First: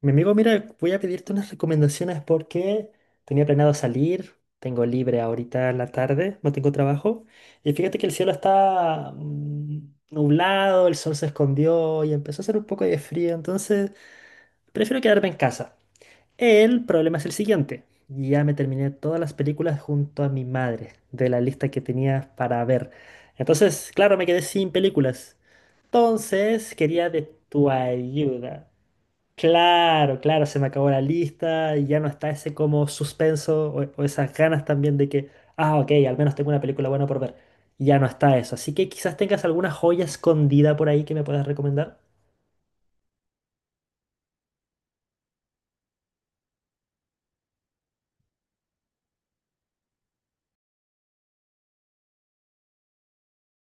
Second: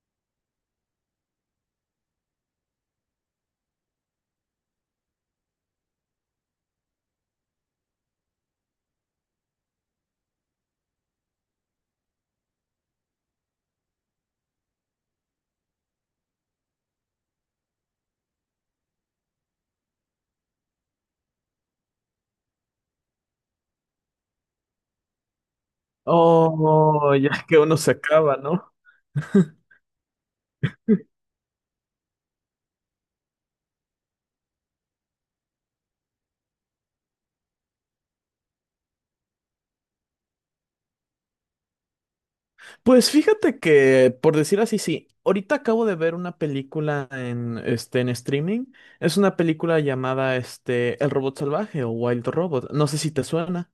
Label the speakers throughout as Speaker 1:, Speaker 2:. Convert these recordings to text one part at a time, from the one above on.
Speaker 1: Mi amigo, mira, voy a pedirte unas recomendaciones porque tenía planeado salir, tengo libre ahorita en la tarde, no tengo trabajo. Y fíjate que el cielo está nublado, el sol se escondió y empezó a hacer un poco de frío, entonces prefiero quedarme en casa. El problema es el siguiente. Ya me terminé todas las películas junto a mi madre de la lista que tenía para ver. Entonces, claro, me quedé sin películas. Entonces, quería
Speaker 2: Oh,
Speaker 1: de
Speaker 2: ya que
Speaker 1: tu
Speaker 2: uno se acaba,
Speaker 1: ayuda.
Speaker 2: ¿no?
Speaker 1: Claro, claro, se me acabó la lista y ya no está ese como suspenso o esas ganas también de que, ah, ok, al menos tengo una película buena por ver. Ya no está eso. Así que quizás tengas alguna joya escondida por ahí que me puedas recomendar.
Speaker 2: Pues fíjate que, por decir así, sí. Ahorita acabo de ver una película en, en streaming. Es una película llamada El Robot Salvaje o Wild Robot. No sé si te suena.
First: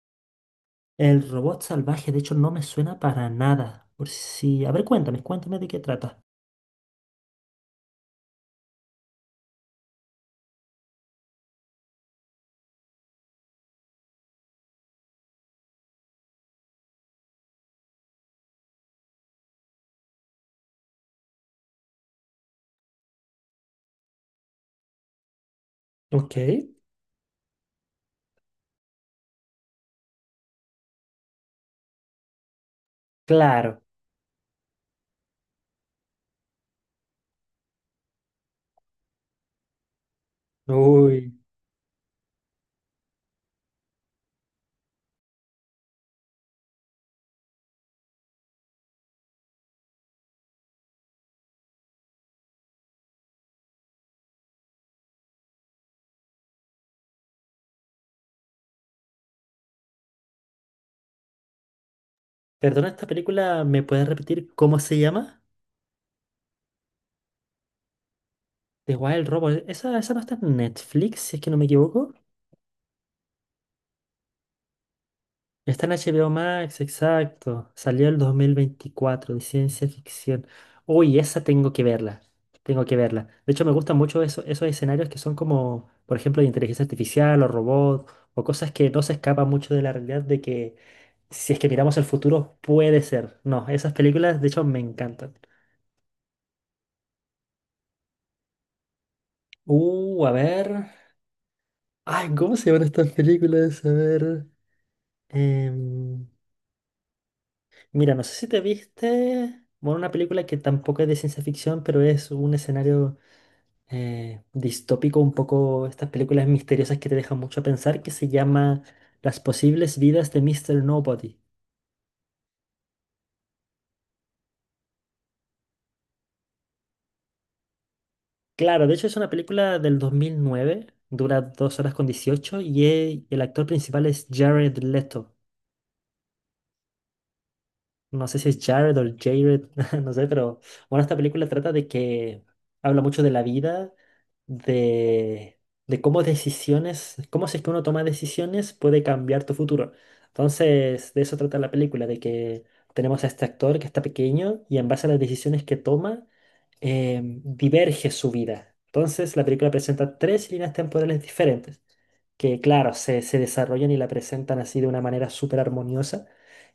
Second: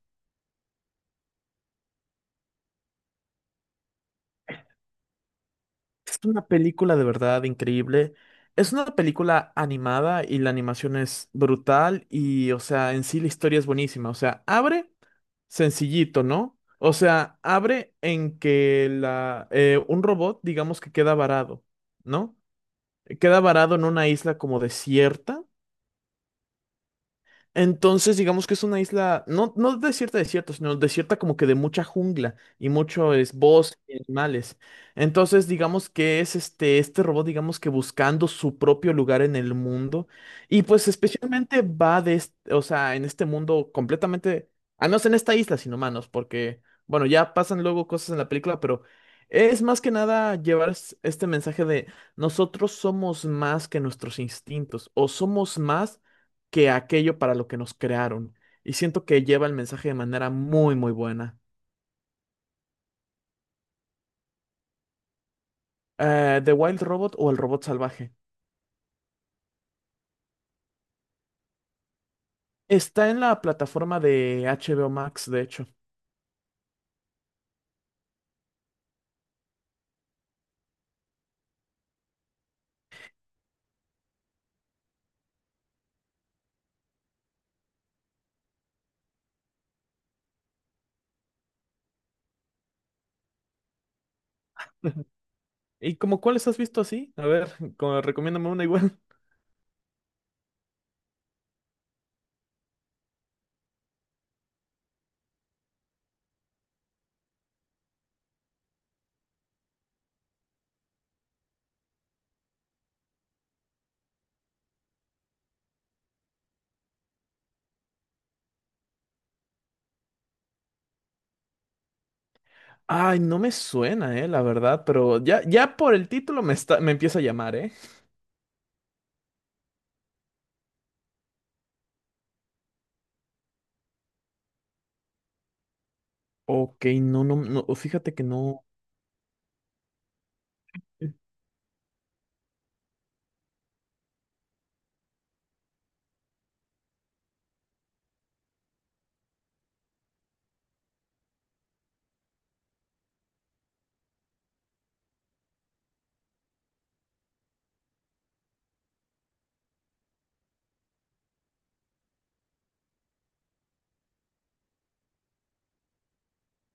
Speaker 1: El robot salvaje, de hecho, no me suena para nada. Por si... A ver, cuéntame, cuéntame de qué
Speaker 2: Es
Speaker 1: trata.
Speaker 2: una película de verdad increíble. Es una película animada y la animación es brutal y, o sea, en sí la historia es buenísima. O sea, abre sencillito, ¿no? O sea, abre en que un robot, digamos que queda varado, ¿no? Queda varado en una isla como desierta.
Speaker 1: Ok,
Speaker 2: Entonces, digamos que es una isla, no, no desierta, desierta, sino desierta como que de mucha jungla y mucho es bosque
Speaker 1: claro.
Speaker 2: y animales. Entonces, digamos que es este robot, digamos que buscando su propio lugar en el mundo. Y pues
Speaker 1: Uy.
Speaker 2: especialmente va de, o sea, en este mundo completamente, al menos en esta isla sin humanos, porque, bueno, ya pasan luego cosas en la película, pero es más que nada llevar este mensaje de nosotros somos más que nuestros instintos o somos más que aquello para lo que nos crearon. Y siento que lleva el mensaje de manera muy, muy buena.
Speaker 1: Perdona, esta película, ¿me puedes repetir cómo se llama?
Speaker 2: The Wild Robot o El Robot Salvaje.
Speaker 1: The Wild Robot. Esa no está en Netflix, si es que no me equivoco.
Speaker 2: Está en la plataforma de HBO Max, de hecho.
Speaker 1: Está en H B O Max, exacto. Salió el 2024 de ciencia ficción. Uy, esa tengo que verla. Tengo que verla. De hecho, me gustan mucho esos escenarios que son como, por ejemplo, de inteligencia artificial o robot o cosas que no se escapan mucho de la realidad de que si es que miramos el futuro puede ser. No, esas películas, de hecho, me encantan.
Speaker 2: ¿Y como cuáles has visto así? A ver, como, recomiéndame una igual.
Speaker 1: A ver. Ay, ¿cómo se llaman estas películas? A ver. em, Mira, no sé si te viste, bueno, una película que tampoco es de ciencia ficción, pero es un escenario distópico, un poco estas películas misteriosas que te dejan mucho a pensar, que se llama Las posibles vidas de Mister Nobody.
Speaker 2: Ay, no me suena, la verdad, pero ya, ya por el título me está, me empieza a llamar, ¿eh?
Speaker 1: Claro, de hecho es una película del 2009, dura 2 horas con 18 y el actor principal es Jared Leto.
Speaker 2: Ok, no, no, no, fíjate que
Speaker 1: No sé si es
Speaker 2: no.
Speaker 1: Jared o Jared, no sé, pero bueno, esta película trata de que habla mucho de la vida, de, de cómo decisiones, cómo si es que uno toma decisiones puede cambiar tu futuro. Entonces, de eso trata la película, de que tenemos a este actor que está pequeño y en base a las decisiones que toma, diverge su vida. Entonces, la película presenta tres líneas temporales diferentes, que claro, se desarrollan y la presentan así de una manera súper armoniosa.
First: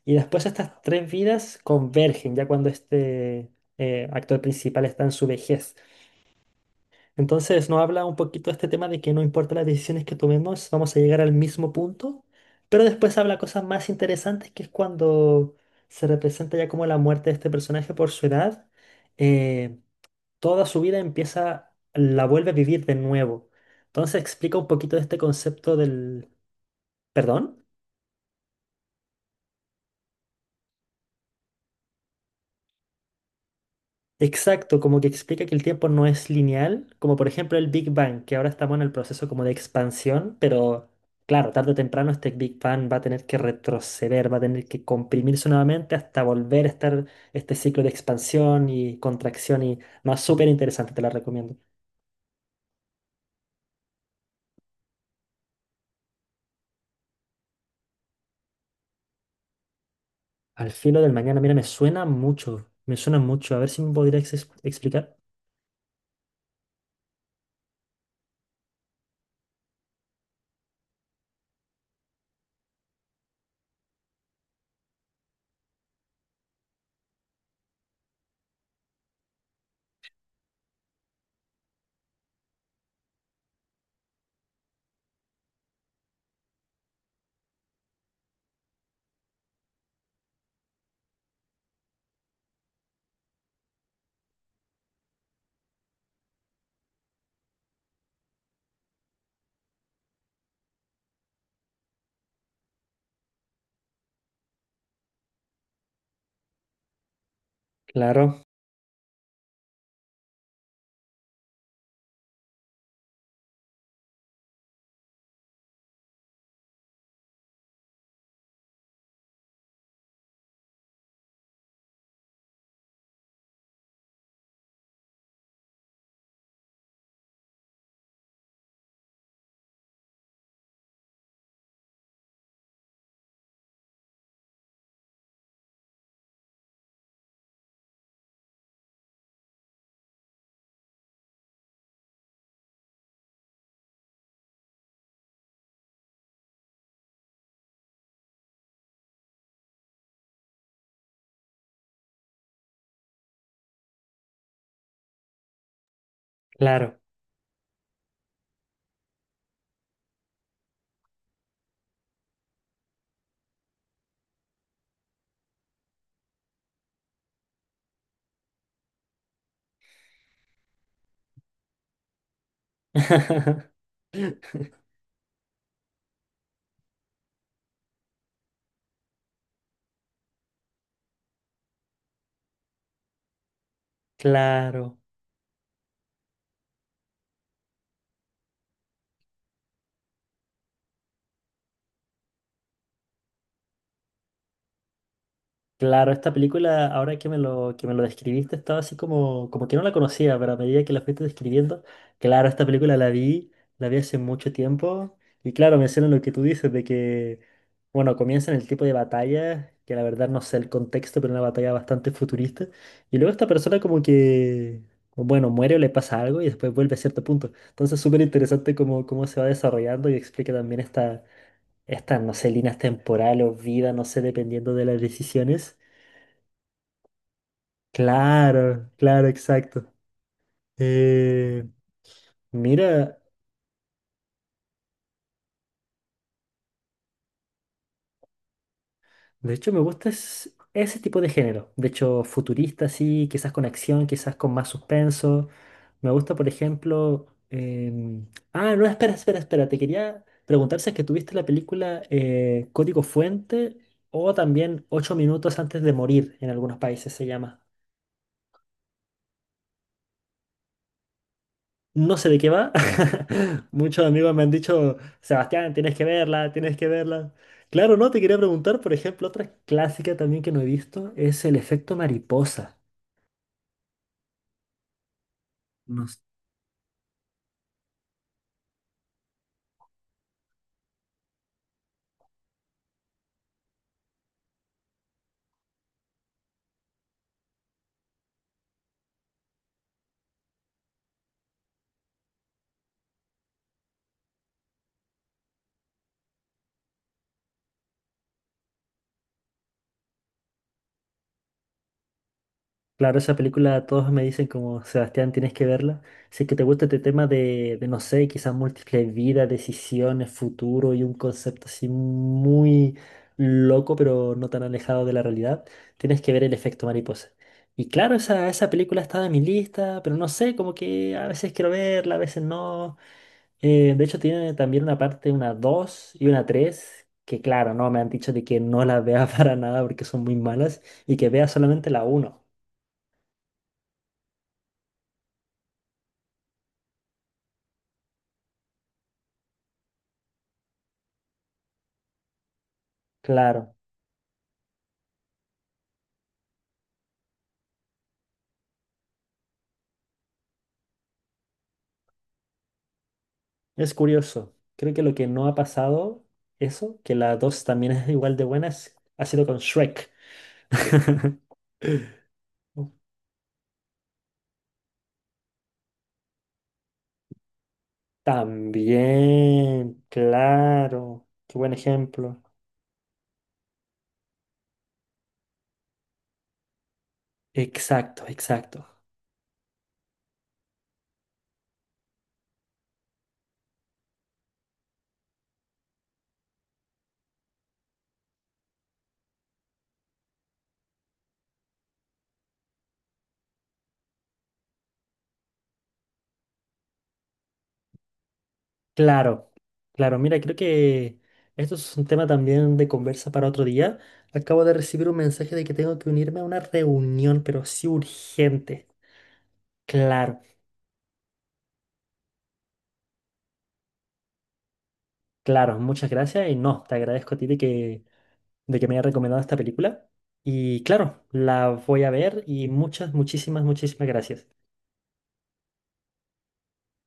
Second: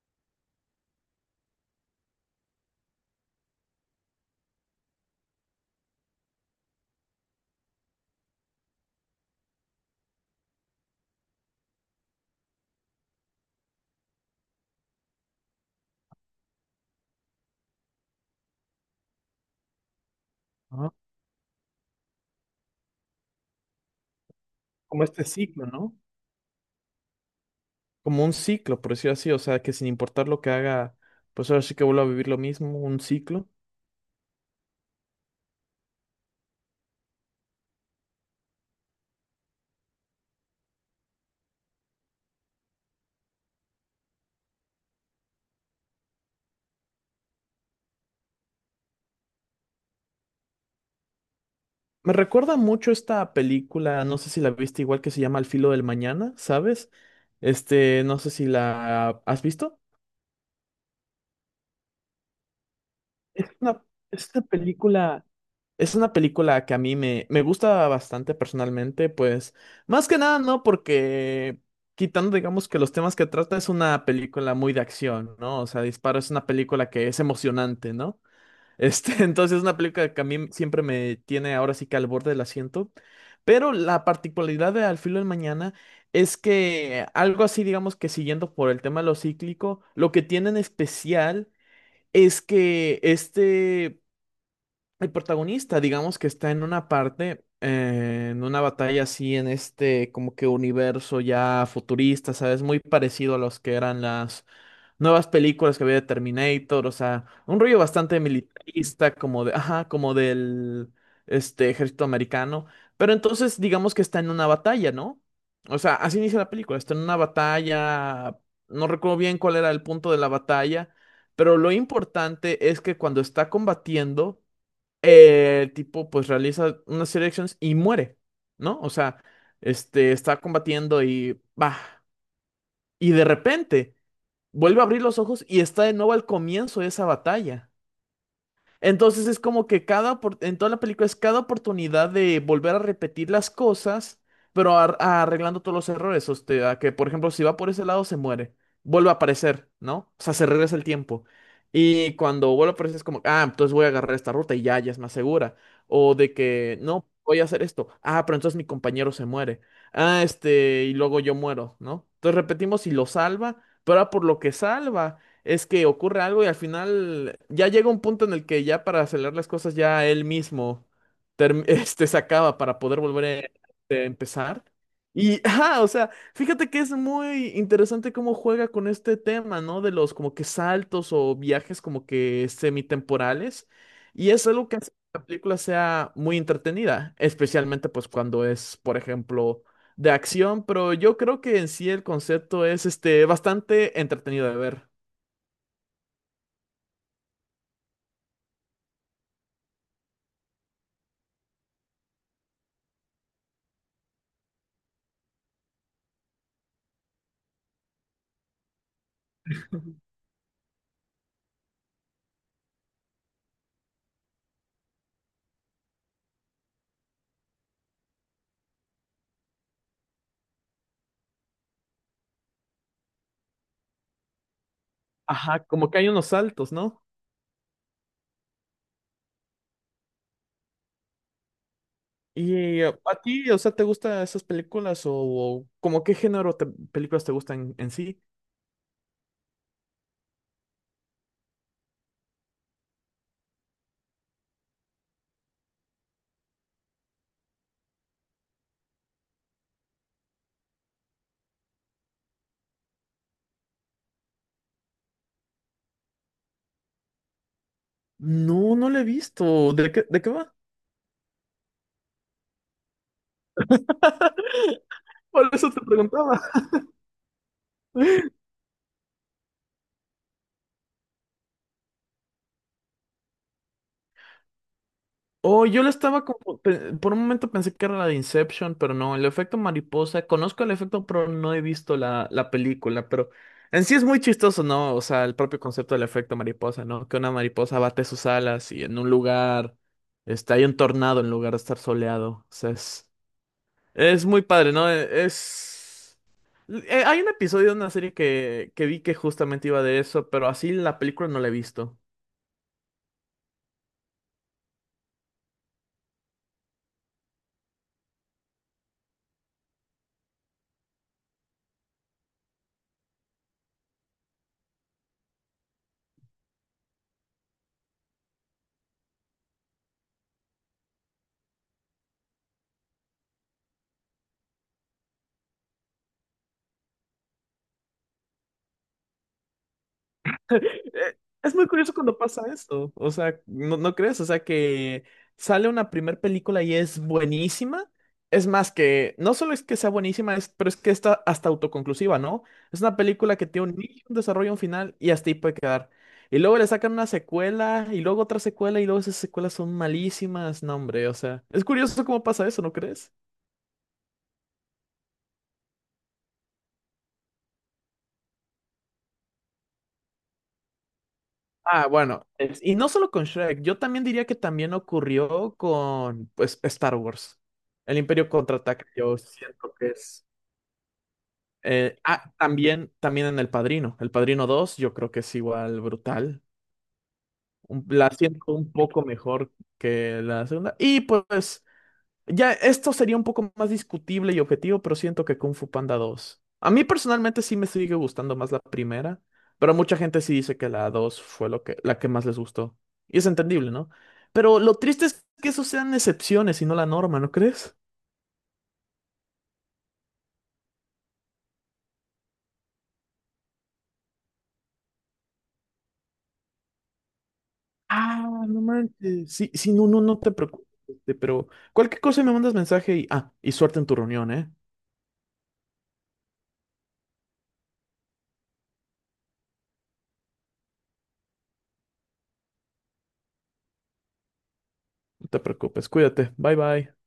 Speaker 1: Y después estas tres vidas convergen ya cuando este actor principal está en su vejez. Entonces nos habla un poquito de este tema de que no importa las decisiones que tomemos, vamos a llegar al mismo punto. Pero después habla cosas más interesantes, que es cuando se representa ya como la muerte de este personaje por su edad. eh, Toda su
Speaker 2: Ah,
Speaker 1: vida empieza, la vuelve a vivir de nuevo. Entonces explica un poquito de
Speaker 2: como
Speaker 1: este
Speaker 2: este ciclo,
Speaker 1: concepto
Speaker 2: ¿no?
Speaker 1: del perdón.
Speaker 2: Como un ciclo, por decirlo así, o sea, que sin importar lo que haga, pues ahora sí que vuelvo a vivir lo mismo, un ciclo.
Speaker 1: Exacto, como que explica que el tiempo no es lineal, como por ejemplo el Big Bang, que ahora estamos en el proceso como de expansión, pero claro, tarde o temprano este Big Bang va a tener que retroceder, va a tener que comprimirse nuevamente hasta volver a estar este ciclo de expansión y contracción y no, súper interesante, te la recomiendo.
Speaker 2: Me recuerda mucho esta película, no sé si la viste igual que se llama Al filo del mañana, ¿sabes? Este, no sé si la has visto.
Speaker 1: Al filo del mañana, mira, me suena
Speaker 2: Es
Speaker 1: mucho, a ver si
Speaker 2: una,
Speaker 1: me
Speaker 2: es
Speaker 1: podrías
Speaker 2: una
Speaker 1: explicar.
Speaker 2: película, es una película que a mí me, me gusta bastante personalmente, pues más que nada, ¿no? Porque quitando, digamos, que los temas que trata es una película muy de acción, ¿no? O sea, Disparo es una película que es emocionante, ¿no? Este, entonces es una película que a mí siempre me tiene ahora sí que al borde del asiento. Pero la particularidad de Al filo del mañana es que algo así, digamos que siguiendo por el tema de lo cíclico, lo que tiene en especial es que el protagonista, digamos que está en una parte, en una batalla así, en este como que universo ya futurista, ¿sabes? Muy parecido a los que eran las nuevas películas que había de Terminator, o sea, un rollo bastante
Speaker 1: Claro,
Speaker 2: militarista, como de, ajá, como del este ejército americano. Pero entonces digamos que está en una batalla, ¿no? O sea, así inicia la película, está en una batalla, no recuerdo bien cuál era el punto de la batalla, pero lo importante es que cuando está combatiendo, el tipo pues realiza unas serie de acciones y muere, ¿no? O sea, este está combatiendo y va. Y de repente vuelve a abrir los ojos y está de nuevo al comienzo de esa batalla. Entonces es como que en toda la película es cada oportunidad de volver a repetir las cosas, pero arreglando todos los errores. O sea, que por ejemplo, si va por ese lado, se muere. Vuelve a aparecer, ¿no? O sea, se regresa el tiempo. Y cuando vuelve a aparecer es como, ah, entonces voy a agarrar esta ruta y ya, ya es más segura. O de que,
Speaker 1: claro.
Speaker 2: no, voy a hacer esto. Ah, pero entonces mi compañero se muere. Ah, y luego yo muero, ¿no? Entonces repetimos y lo salva, pero ahora por lo que salva es que ocurre algo y al final ya llega un punto en el que ya para acelerar las cosas ya él mismo se acaba para poder volver a empezar. Y, ah, o sea, fíjate que es muy interesante cómo juega con este tema, ¿no? De los como que saltos o viajes como que semitemporales. Y es algo que hace que
Speaker 1: Claro.
Speaker 2: la película sea muy entretenida, especialmente pues cuando es, por ejemplo, de acción, pero yo creo que en sí el concepto es este bastante entretenido de ver.
Speaker 1: Claro, esta película, ahora que que me lo describiste, estaba así como, como que no la conocía, pero a medida que la fuiste describiendo, claro, esta película la vi hace mucho tiempo, y claro, mencionan lo que tú dices, de que, bueno, comienzan el tipo de batalla, que la verdad no sé el contexto, pero una batalla bastante futurista, y luego esta persona como que, bueno, muere o le pasa algo y después vuelve a cierto punto. Entonces, súper interesante cómo, cómo se va desarrollando y explica también esta, estas, no sé, líneas temporales o vida, no sé, dependiendo de las
Speaker 2: Ajá,
Speaker 1: decisiones.
Speaker 2: como que hay unos saltos, ¿no?
Speaker 1: Claro, claro, exacto. Eh,
Speaker 2: Y a
Speaker 1: Mira,
Speaker 2: ti, o sea, ¿te gustan esas películas o como qué género de películas te gustan en sí?
Speaker 1: de hecho me gusta ese tipo de género. De hecho, futurista, sí, quizás con acción, quizás con más suspenso. Me gusta, por ejemplo. Ah, no, espera, espera, espera. Te quería preguntar si es que tuviste la película Código Fuente o también Ocho minutos antes de morir en algunos países se llama.
Speaker 2: No, no la he visto. De qué va?
Speaker 1: No sé de qué va. Muchos amigos me han dicho,
Speaker 2: Por eso
Speaker 1: Sebastián,
Speaker 2: te
Speaker 1: tienes que
Speaker 2: preguntaba.
Speaker 1: verla, tienes que verla. Claro, no, te quería preguntar, por ejemplo, otra clásica también que no he visto es el efecto mariposa.
Speaker 2: Oh, yo la
Speaker 1: No.
Speaker 2: estaba como, por un momento pensé que era la de Inception, pero no, el efecto mariposa, conozco el efecto, pero no he visto la película, pero en sí es muy chistoso, ¿no? O sea, el propio concepto del efecto mariposa, ¿no? Que una mariposa bate sus alas y en un lugar, hay un tornado en lugar de estar soleado, o sea, es muy padre, ¿no? E- Es... hay un episodio de una serie que vi que justamente iba de eso, pero así la película no la he visto.
Speaker 1: Claro, esa película todos me dicen como, Sebastián, tienes que verla. Si es que te gusta este tema de, no sé, quizás múltiples vidas, decisiones, futuro y un concepto así muy loco, pero no tan alejado de la realidad, tienes que ver El efecto mariposa. Y claro, esa película estaba en mi lista, pero no sé, como que a veces quiero verla, a veces no. De hecho, tiene también una parte, una 2 y una 3 que claro, no, me han dicho de que no las vea para nada porque son muy malas y
Speaker 2: eh,
Speaker 1: que vea
Speaker 2: es muy
Speaker 1: solamente
Speaker 2: curioso
Speaker 1: la
Speaker 2: cuando pasa
Speaker 1: uno.
Speaker 2: esto. O sea, ¿no, no crees? O sea, que sale una primer película y es buenísima. Es más que, no solo es que sea buenísima, es, pero es que está hasta autoconclusiva, ¿no? Es una película que tiene
Speaker 1: Claro.
Speaker 2: un inicio, un desarrollo, un final y hasta ahí puede quedar. Y luego le sacan una secuela y luego otra secuela y luego esas secuelas son malísimas. No, hombre, o sea, es curioso cómo pasa eso, ¿no crees?
Speaker 1: Es curioso. Creo que lo que no ha pasado, eso, que la 2 también es igual de buena, ha sido con Shrek.
Speaker 2: Ah, bueno, y no solo con Shrek, yo también diría que también ocurrió con pues, Star Wars. El Imperio Contraataca, yo siento que
Speaker 1: También,
Speaker 2: es...
Speaker 1: claro. Qué buen ejemplo.
Speaker 2: también, también en El Padrino. El Padrino 2. Yo creo que es igual brutal. La
Speaker 1: Exacto,
Speaker 2: siento un
Speaker 1: exacto.
Speaker 2: poco mejor que la segunda. Y pues ya, esto sería un poco más discutible y objetivo, pero siento que Kung Fu Panda 2. A mí personalmente sí me sigue gustando más la primera, pero mucha gente sí dice que la 2 fue lo que, la que más les gustó. Y es entendible, ¿no? Pero lo triste es que eso sean excepciones y no la norma, ¿no crees?
Speaker 1: Claro, claro. Mira, creo que esto es un tema también de conversa para otro día. Acabo de recibir un mensaje de que tengo que unirme a una reunión, pero sí
Speaker 2: Ah, no
Speaker 1: urgente.
Speaker 2: manches. Sí, sí, no, no, no te
Speaker 1: Claro,
Speaker 2: preocupes. Pero cualquier cosa me mandas mensaje y, ah, y suerte en tu reunión, ¿eh?
Speaker 1: claro. Muchas gracias y no, te agradezco a ti de que me haya recomendado esta película. Y claro, la voy a ver y muchas, muchísimas, muchísimas gracias.
Speaker 2: No te preocupes, cuídate. Bye, bye.